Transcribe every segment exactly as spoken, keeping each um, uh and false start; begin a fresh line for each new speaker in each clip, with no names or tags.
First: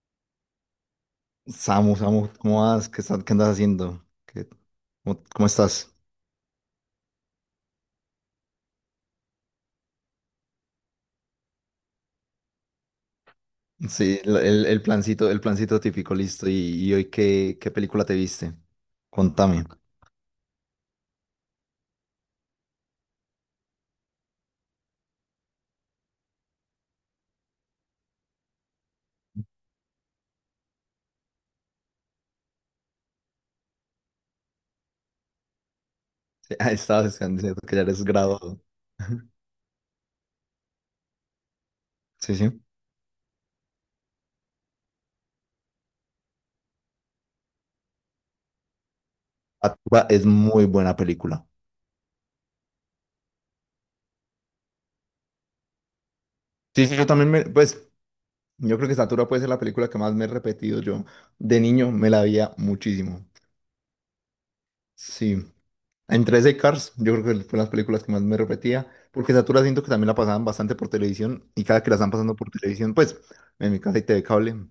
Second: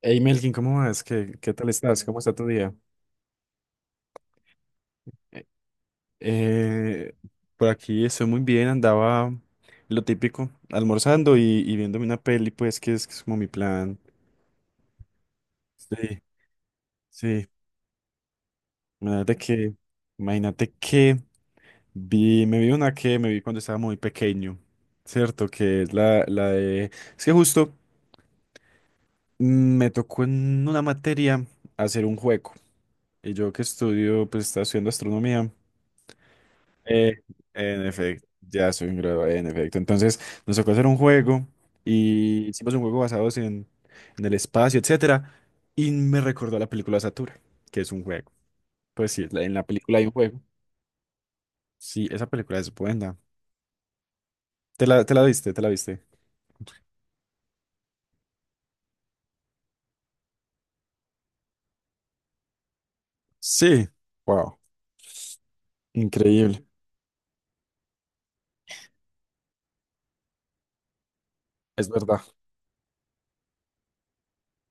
Hey Melkin, ¿cómo vas? ¿Qué, qué tal
Samu,
estás? ¿Cómo
Samu,
está tu
¿cómo
día?
vas? ¿Qué, estás- qué andas haciendo? ¿Qué- cómo,
Eh,
cómo estás?
eh, por aquí estoy muy bien. Andaba lo típico, almorzando y, y viéndome una peli, pues que es, que es como mi plan.
Sí, la- el, el plancito, el plancito típico,
Sí,
listo. ¿Y, y hoy
sí,
qué, qué película te viste?
imagínate
Contame.
que, imagínate que vi, me vi una que me vi cuando estaba muy pequeño, ¿cierto? Que es la, la de, es que justo mm, me tocó en una materia hacer un juego, y yo que estudio, pues estaba estudiando astronomía.
Sí, ah, estabas
Eh,
diciendo que ya
en
eres
efecto,
graduado.
ya soy un graduado, en efecto. Entonces nos tocó hacer un juego,
Sí,
y
sí.
hicimos un juego basado en, en el espacio, etcétera. Y me recordó la película Satura, que es un juego. Pues sí, la- en la película hay
Satura
un
es
juego.
muy buena película.
Sí, esa película es buena. ¿Te la, te la viste? ¿Te la viste?
Sí, sí, yo también me, pues, yo creo que Satura puede ser la película que más me he repetido yo. De niño me la veía muchísimo.
Sí. Wow,
Sí. Entre ese y
increíble.
Cars, yo creo que fue las películas que más me repetía, porque Satura siento que también la pasaban bastante por televisión, y cada
Es
que la están
verdad.
pasando por televisión, pues, en mi casa hay T V cable,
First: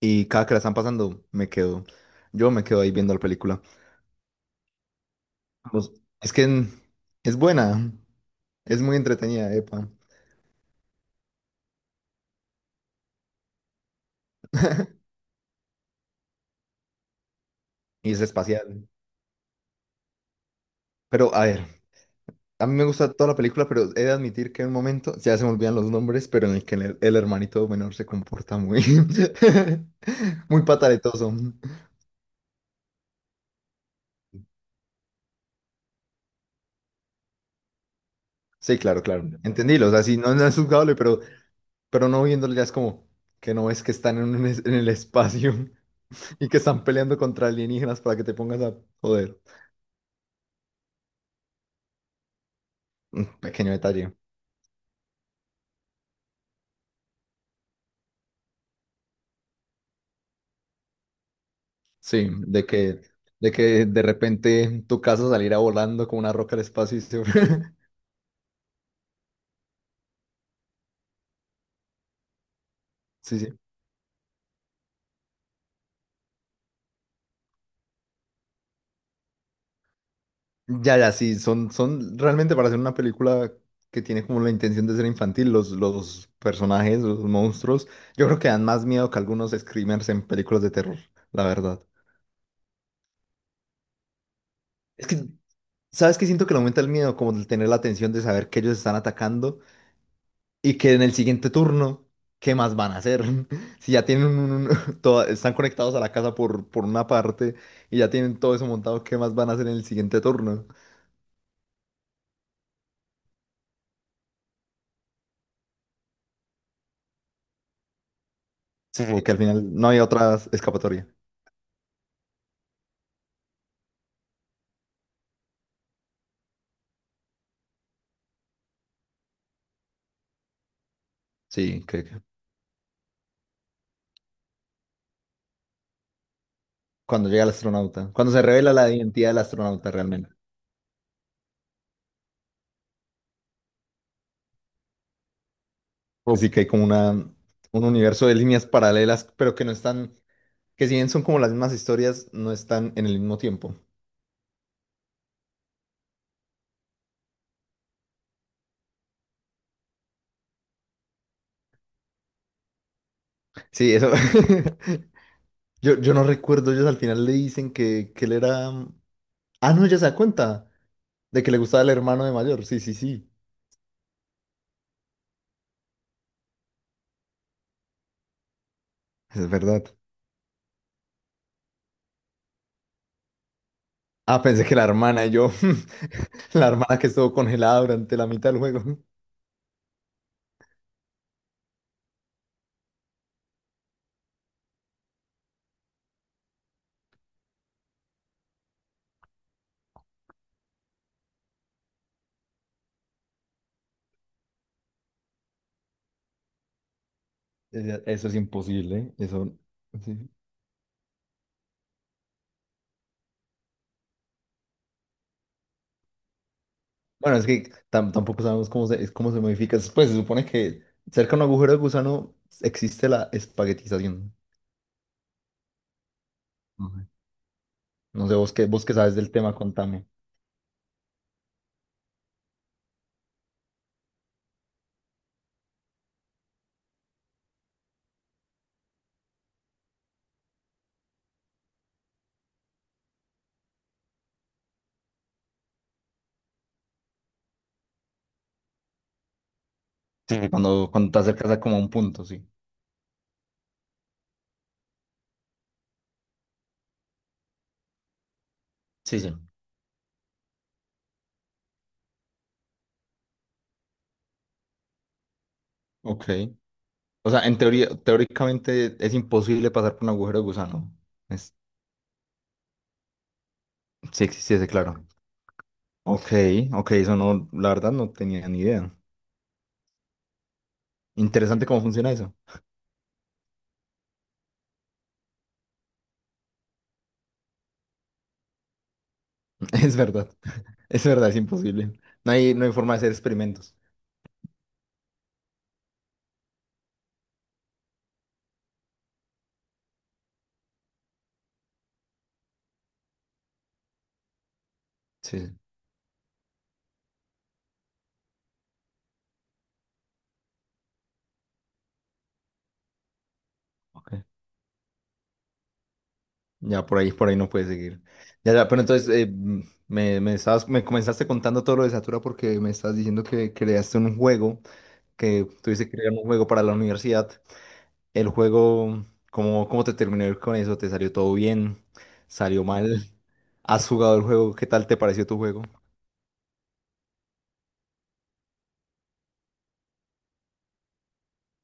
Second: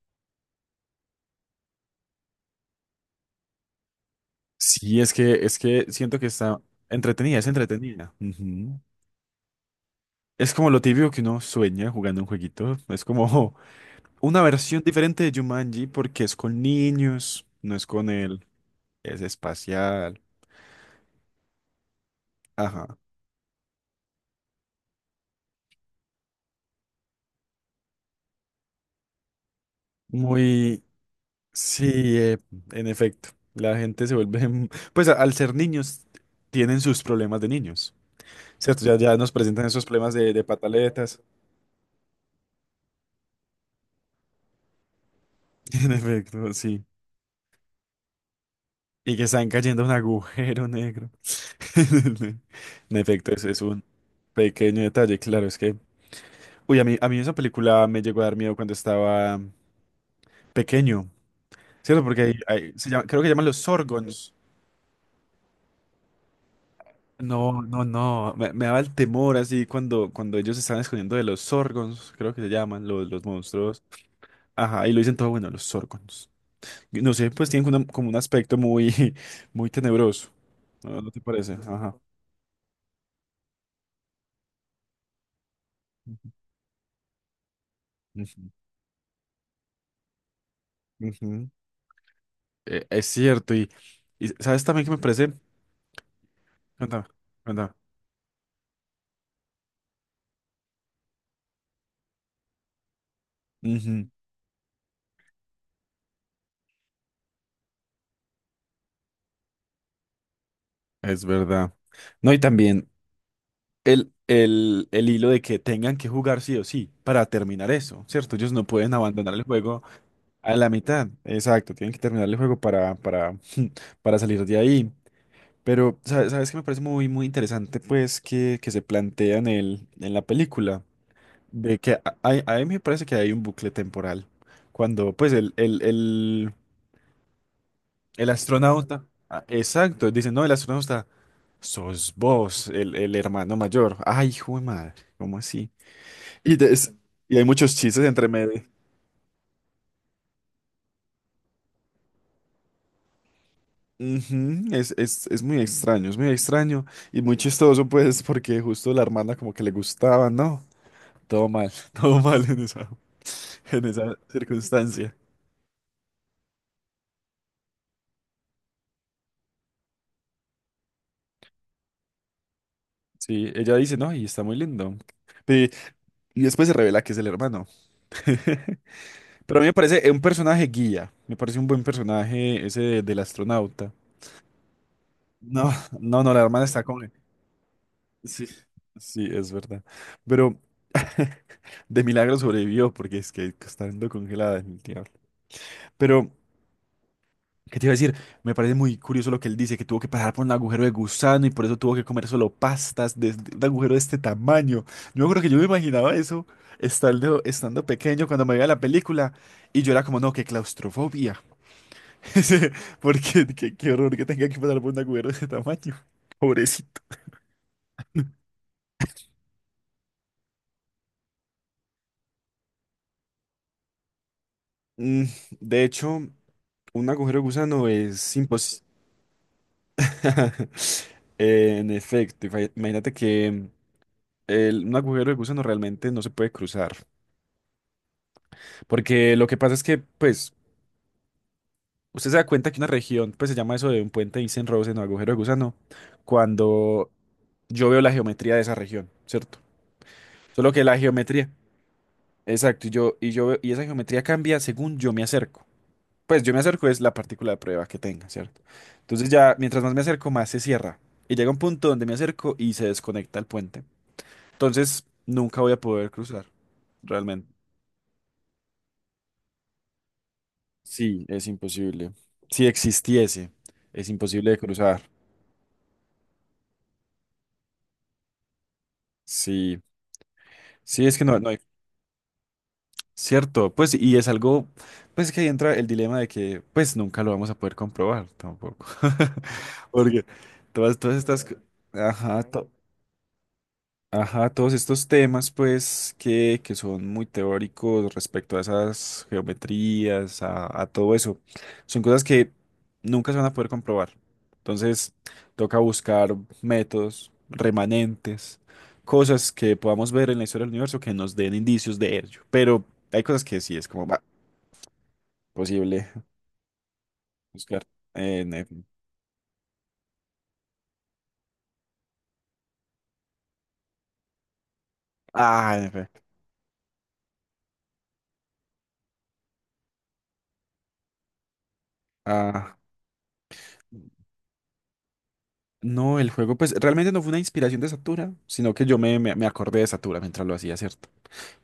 y cada que la están pasando, me quedo, yo me quedo ahí viendo la película.
Sí, es que, es que
Pues,
siento que
es que
está
en- es
entretenida, es
buena,
entretenida. Ujú.
es muy entretenida, epa,
Es como lo típico que uno sueña jugando un jueguito. Es como una versión diferente de Jumanji, porque es con niños, no es con
y es
él,
espacial.
es espacial.
Pero, a ver, a mí me
Ajá.
gusta toda la película, pero he de admitir que en un momento, ya se me olvidan los nombres, pero en el que el, el hermanito menor se comporta muy, muy
Muy,
pataletoso.
sí, eh, en efecto. La gente se vuelve, mm, pues a- al ser niños, tienen sus problemas de niños,
Sí,
¿cierto? Ya,
claro,
ya
claro.
nos presentan esos
Entendílo. O sea,
problemas
si
de,
no,
de
no es juzgable,
pataletas.
pero, pero no viéndolo ya es como que no ves que están en, un es- en el espacio
En
y
efecto,
que están
sí.
peleando contra alienígenas para que te pongas a
Y que
joder.
están cayendo a un agujero negro. En
Un
efecto, ese es
pequeño
un
detalle.
pequeño detalle, claro, es que... Uy, a mí, a mí esa película me llegó a dar miedo cuando estaba pequeño. ¿Cierto? Porque
Sí,
hay,
de
hay- se
que,
llama- creo que llaman
de
los
que de
Sorgons.
repente tu casa saliera volando como una roca al espacio y se...
No, no, no. Me, me daba el temor así cuando, cuando ellos se estaban escondiendo de los Sorgons, creo que se llaman, los, los
Sí, sí.
monstruos. Ajá, y lo dicen todo, bueno, los Sorgons. Y no sé, pues tienen una- como un aspecto muy, muy tenebroso.
Ya,
¿No,
ya,
no te
sí,
parece?
son,
Ajá.
son realmente para hacer una película que tiene como la intención de ser infantil, los, los personajes, los monstruos, yo creo que
Ujú,
dan más miedo que algunos screamers en películas de terror, la
ujú.
verdad.
Eh, es cierto, y, y ¿sabes también que me
Es que
parece?
¿Sabes qué? Siento que le aumenta el
Cuéntame,
miedo, como el tener
cuéntame.
la atención de saber que ellos están atacando y que en el siguiente turno, ¿qué más van a hacer? Si ya
Ujú.
tienen un, un- toda- están conectados a la casa por, por una parte y ya tienen todo eso montado, ¿qué más van a hacer en el siguiente turno?
Es verdad. No, y también el, el, el hilo de que tengan que jugar sí o sí para terminar eso, ¿cierto? Ellos no pueden
Sí. Y que
abandonar
al
el
final
juego
no hay otra
a la
escapatoria.
mitad, exacto, tienen que terminar el juego para, para, para salir de ahí. Pero, ¿sabe- ¿sabes qué me parece muy, muy interesante? Pues que, que se plantea en, el, en la película, de
Sí,
que
que
a-
que
hay- a mí me parece que hay un bucle temporal, cuando pues el, el, el,
cuando llega el astronauta,
el
cuando se revela la
astronauta,
identidad del
ah,
astronauta
exacto,
realmente.
dicen, no, el astronauta... Sos vos, el, el hermano mayor. Ay, hijo de madre, ¿cómo así?
Así
Y,
que hay
de-
como
es-
una,
y hay muchos
un
chistes
universo
entre
de líneas
medio.
paralelas, pero que no están, que si bien son como las mismas historias, no están en el mismo tiempo.
Ujú. Es, es, es muy extraño, es muy extraño y muy chistoso, pues, porque justo la hermana como que le gustaba, ¿no? Todo mal, todo mal en esa, en
Sí, eso.
esa circunstancia.
Yo, yo no recuerdo, ellos al final le dicen que, que él era... mm, ah, no, ella se da cuenta de que le gustaba el hermano de mayor. Sí, sí, sí.
Sí, ella dice, no, y está muy lindo. Pe- Y después se revela que es el hermano.
Es
Pero a mí me
verdad.
parece eh, un personaje guía, me parece un buen personaje ese de- del astronauta.
Ah, pensé que la hermana y yo,
No, no, no, la hermana
la
está
hermana
con
que estuvo congelada durante la
sí,
mitad del juego.
sí, es verdad. Pero de milagro sobrevivió, porque es que está estando congelada es pero, ¿qué te iba a decir? Me parece muy curioso lo que él dice, que tuvo que pasar por un agujero de gusano y por eso tuvo que comer solo pastas de de un agujero de este tamaño. Yo creo que yo me imaginaba eso estando, estando
Ella-
pequeño
eso es
cuando me veía la
imposible, ¿eh?
película,
Eso...
y yo era como,
sí.
no, qué claustrofobia. Sí. Porque qué, qué horror que tenga que pasar por un agujero de ese tamaño. Pobrecito.
Bueno, es que tam- tampoco sabemos cómo se, es- cómo se modifica. Pues se supone que cerca de un agujero de gusano existe la espaguetización.
Mm, de hecho.
No sé,
Un agujero de gusano
no sé,
es
vos qué, vos
imposible.
qué sabes del tema, contame.
En efecto, ifa- imagínate que el- un agujero de gusano realmente no se puede cruzar. Porque lo que pasa es que, pues, usted se da cuenta que una región, pues se llama eso de un puente Eysenck-Rosen o agujero de gusano, cuando yo veo la geometría de esa región, ¿cierto?
Sí,
Solo que
cuando,
la
cuando te
geometría,
acercas a como a un punto, sí.
exacto, y yo, y yo veo- y esa geometría cambia según yo me acerco. Pues yo me acerco, es la partícula de prueba que tenga, ¿cierto?
Sí,
Entonces
sí.
ya, mientras más me acerco, más se cierra. Y llega un punto donde me acerco y se desconecta el puente. Entonces, nunca voy a poder
Ok.
cruzar,
O sea,
realmente.
en teoría, teóricamente es imposible pasar por un agujero de gusano.
Sí, es
Es,
imposible. Si existiese, es
sí
imposible de
existiese,
cruzar.
claro. Ok, ok, eso no, la verdad no tenía ni idea.
Sí, sí, es que no, no hay,
Interesante cómo funciona eso.
¿cierto? Pues, y es algo, pues que ahí entra el dilema de que, pues, nunca lo vamos a poder comprobar tampoco.
Es
Porque
verdad.
todas,
Es
todas
verdad, es
estas... co-
imposible. No
ajá,
hay, no
to-
hay forma de hacer experimentos.
ajá, todos estos temas, pues, que, que son muy teóricos respecto a esas geometrías, a, a todo eso, son cosas que nunca se van a poder comprobar. Entonces,
Sí, sí.
toca buscar métodos, remanentes, cosas que podamos ver en la historia del universo que nos den indicios de ello. Pero hay cosas que sí es como
Ok.
bah, posible
Ya por ahí, por ahí no puedes
buscar.
seguir.
En
Ya, ya, pero
efecto.
entonces eh, mm, me, me estabas, me comenzaste contando todo lo de Satura porque me estabas diciendo que creaste un juego, que
Ah, en
tuviste que crear
efecto.
un juego para la universidad. El juego, ¿cómo, cómo te terminó con eso? ¿Te salió todo bien? ¿Salió
Ah,
mal? ¿Has jugado el juego? ¿Qué tal te pareció tu juego?
no, el juego, pues, realmente no fue una inspiración de Satura, sino que yo me, me me acordé de Satura mientras lo hacía, ¿cierto?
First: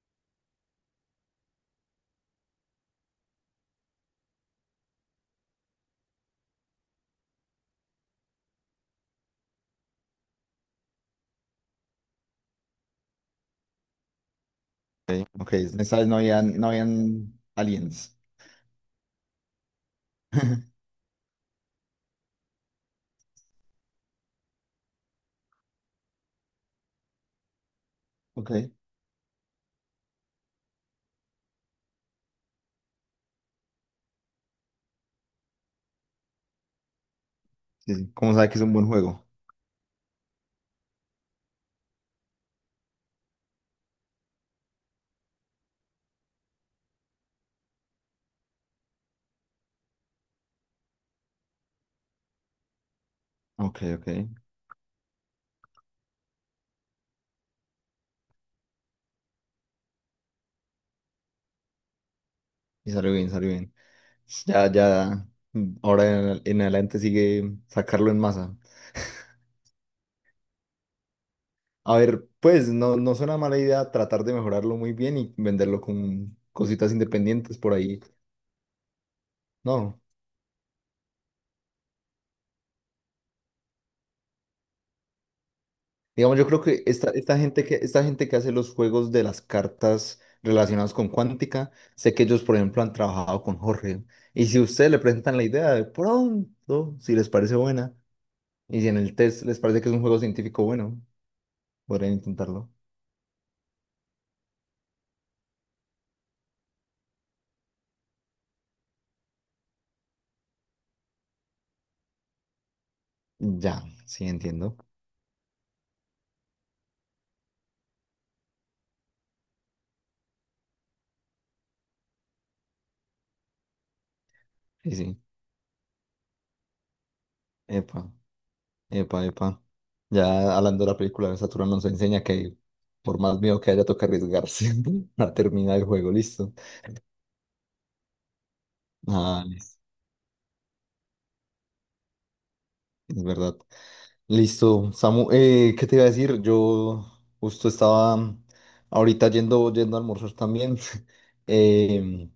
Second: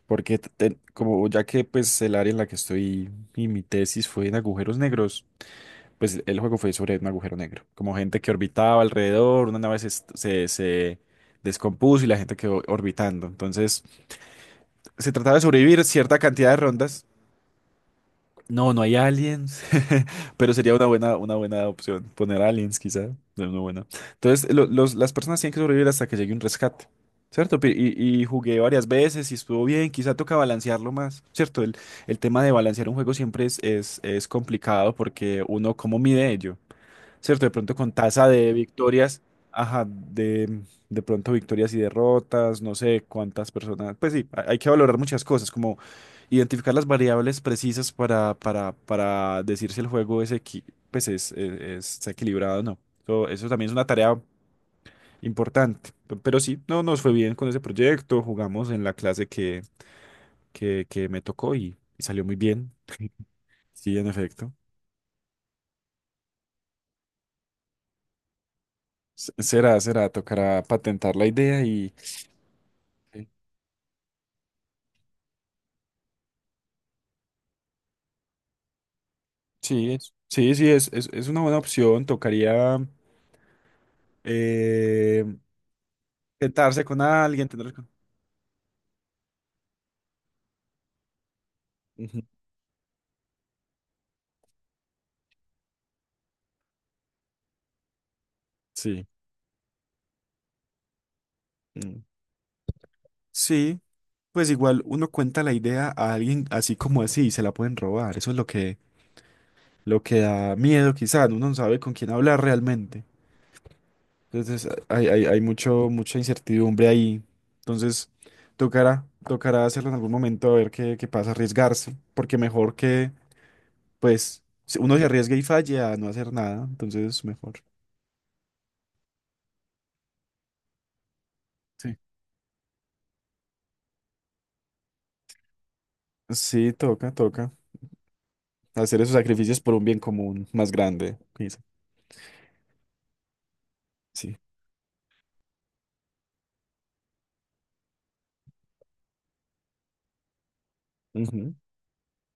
Porque t- te- como ya que pues el área en la que estoy y mi tesis fue en agujeros negros, pues el juego fue sobre un agujero negro, como gente que orbitaba alrededor, una nave se, est- se, se descompuso y la gente quedó orbitando. Entonces se
Ok,
trataba de
ok, en
sobrevivir
esta vez no
cierta cantidad de
habían, no
rondas,
habían aliens.
no, no hay aliens, pero sería una buena, una buena opción. Poner aliens, quizá. No, no, bueno. Entonces, lo- los, las personas tienen que sobrevivir hasta que llegue un rescate, ¿cierto? Pi- Y, y
Ok,
jugué varias veces y estuvo bien. Quizá toca balancearlo más, ¿cierto? El, el tema de balancear un juego siempre es, es, es complicado, porque uno, ¿cómo mide ello? ¿Cierto? De pronto con
sí, sí.
tasa
¿Cómo sabes
de
que es un buen
victorias,
juego?
ajá, de, de pronto victorias y derrotas, no sé cuántas personas, pues sí, hay hay que valorar muchas cosas, como identificar las variables precisas para, para, para decir si el juego es, equi- pues es, es- es- está equilibrado o no. Eso, eso también es
Ok,
una
ok.
tarea importante. P- pero sí, no nos fue bien con ese proyecto, jugamos en la clase que, que, que me tocó, y, y salió muy bien,
Y salió bien, salió bien.
sí, en efecto.
Ya, ya, mm, ahora en, en adelante sigue sacarlo en masa.
S- Será, será, tocará patentar la idea y...
A ver, pues no, no suena mala idea tratar de mejorarlo muy bien y venderlo con cositas independientes por ahí.
Sí,
No.
es, sí, sí, es, es, es una buena opción. Tocaría eh,
Digamos, yo creo que
sentarse con
esta, esta
alguien,
gente
tener...
que,
con-
esta gente que hace los juegos de las cartas relacionadas con cuántica, sé
ujú,
que ellos, por ejemplo, han trabajado con Jorge. Y si ustedes le presentan la idea de pronto, si les parece buena, y si en
sí.
el test les parece que es un juego científico bueno,
Mm.
podrían intentarlo.
Sí, pues igual uno cuenta la idea a alguien así como así y se la pueden robar. Eso es lo que, lo que da miedo, quizás. Uno no sabe con quién hablar realmente.
Ya, sí,
Entonces
entiendo.
eh, hay, hay, hay mucho, mucha incertidumbre ahí. Entonces tocará, tocará hacerlo en algún momento a ver qué, qué pasa, arriesgarse. Porque mejor que pues si
Sí,
uno se
sí.
arriesga y falla a no hacer nada, entonces mejor.
Epa, epa, epa. Ya hablando de la película de Saturno nos
Sí.
enseña que por más miedo que haya, toca arriesgarse a terminar el juego, listo.
Sí, toca, toca. Hacer esos
Ah,
sacrificios por
listo,
un bien común más grande. Dice.
es verdad.
Sí.
Listo, Samu, eh, ¿qué te iba a decir? Yo justo estaba ahorita yendo, yendo a almorzar también.
Ujú.
Em,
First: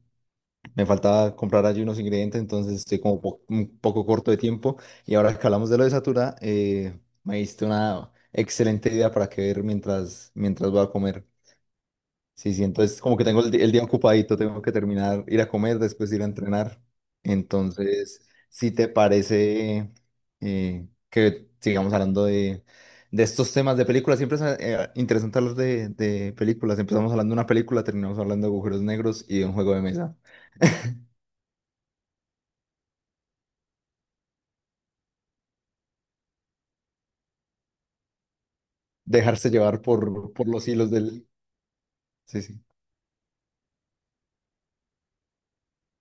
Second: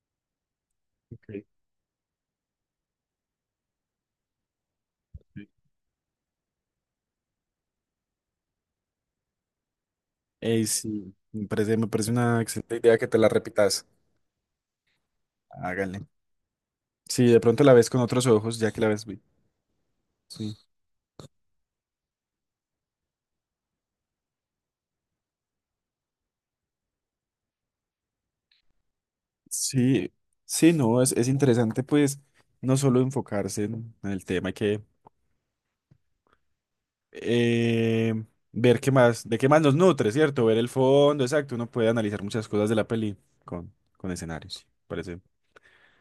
me faltaba
Ok,
comprar allí unos ingredientes, entonces estoy como po- un poco corto de tiempo. Y ahora que
ok.
hablamos de lo de Satura, eh, me diste una excelente idea para que ver mientras,
Ey,
mientras voy a
sí,
comer.
me parece, me parece una
Sí, sí,
excelente idea
entonces
que
como
te
que
la
tengo el, di- el día
repitas.
ocupadito, tengo que terminar, ir a comer,
Hágale.
después ir a entrenar.
Sí, de pronto la ves con otros
Entonces,
ojos,
si
ya que la
te
ves. Vi-
parece
Sí.
eh, que sigamos hablando de, de estos temas de películas, siempre es eh, interesante hablar de, de películas. Empezamos hablando de una película, terminamos hablando de agujeros negros y de un juego de
Sí,
mesa.
sí, no, es, es interesante, pues, no solo enfocarse en en el tema, hay que eh, ver qué más, de qué
Dejarse
más nos
llevar
nutre,
por,
¿cierto?
por
Ver
los
el
hilos
fondo,
del...
exacto. Uno puede analizar
Sí,
muchas
sí,
cosas de la peli con, con escenarios. Sí, parece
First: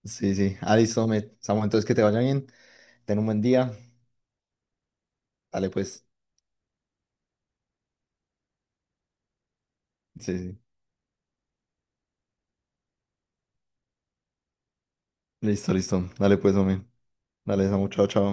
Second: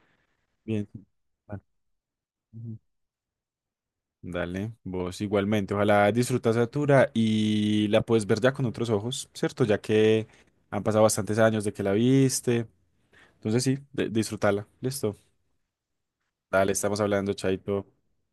sí, sí. Ah,
bien.
listo, me,
Ah,
Samu, entonces que te vaya bien,
ujú.
ten un buen día.
Dale, vos
Dale
igualmente.
pues.
Ojalá disfrutas Satura y la puedes ver ya con otros ojos, ¿cierto? Ya que
Sí, sí.
han pasado bastantes años de que la viste. Entonces sí, de- disfrutala. Listo.
Listo, listo. Dale pues,
Dale,
hombre.
estamos hablando,
Dale,
Chaito.
Samu, chao, chao.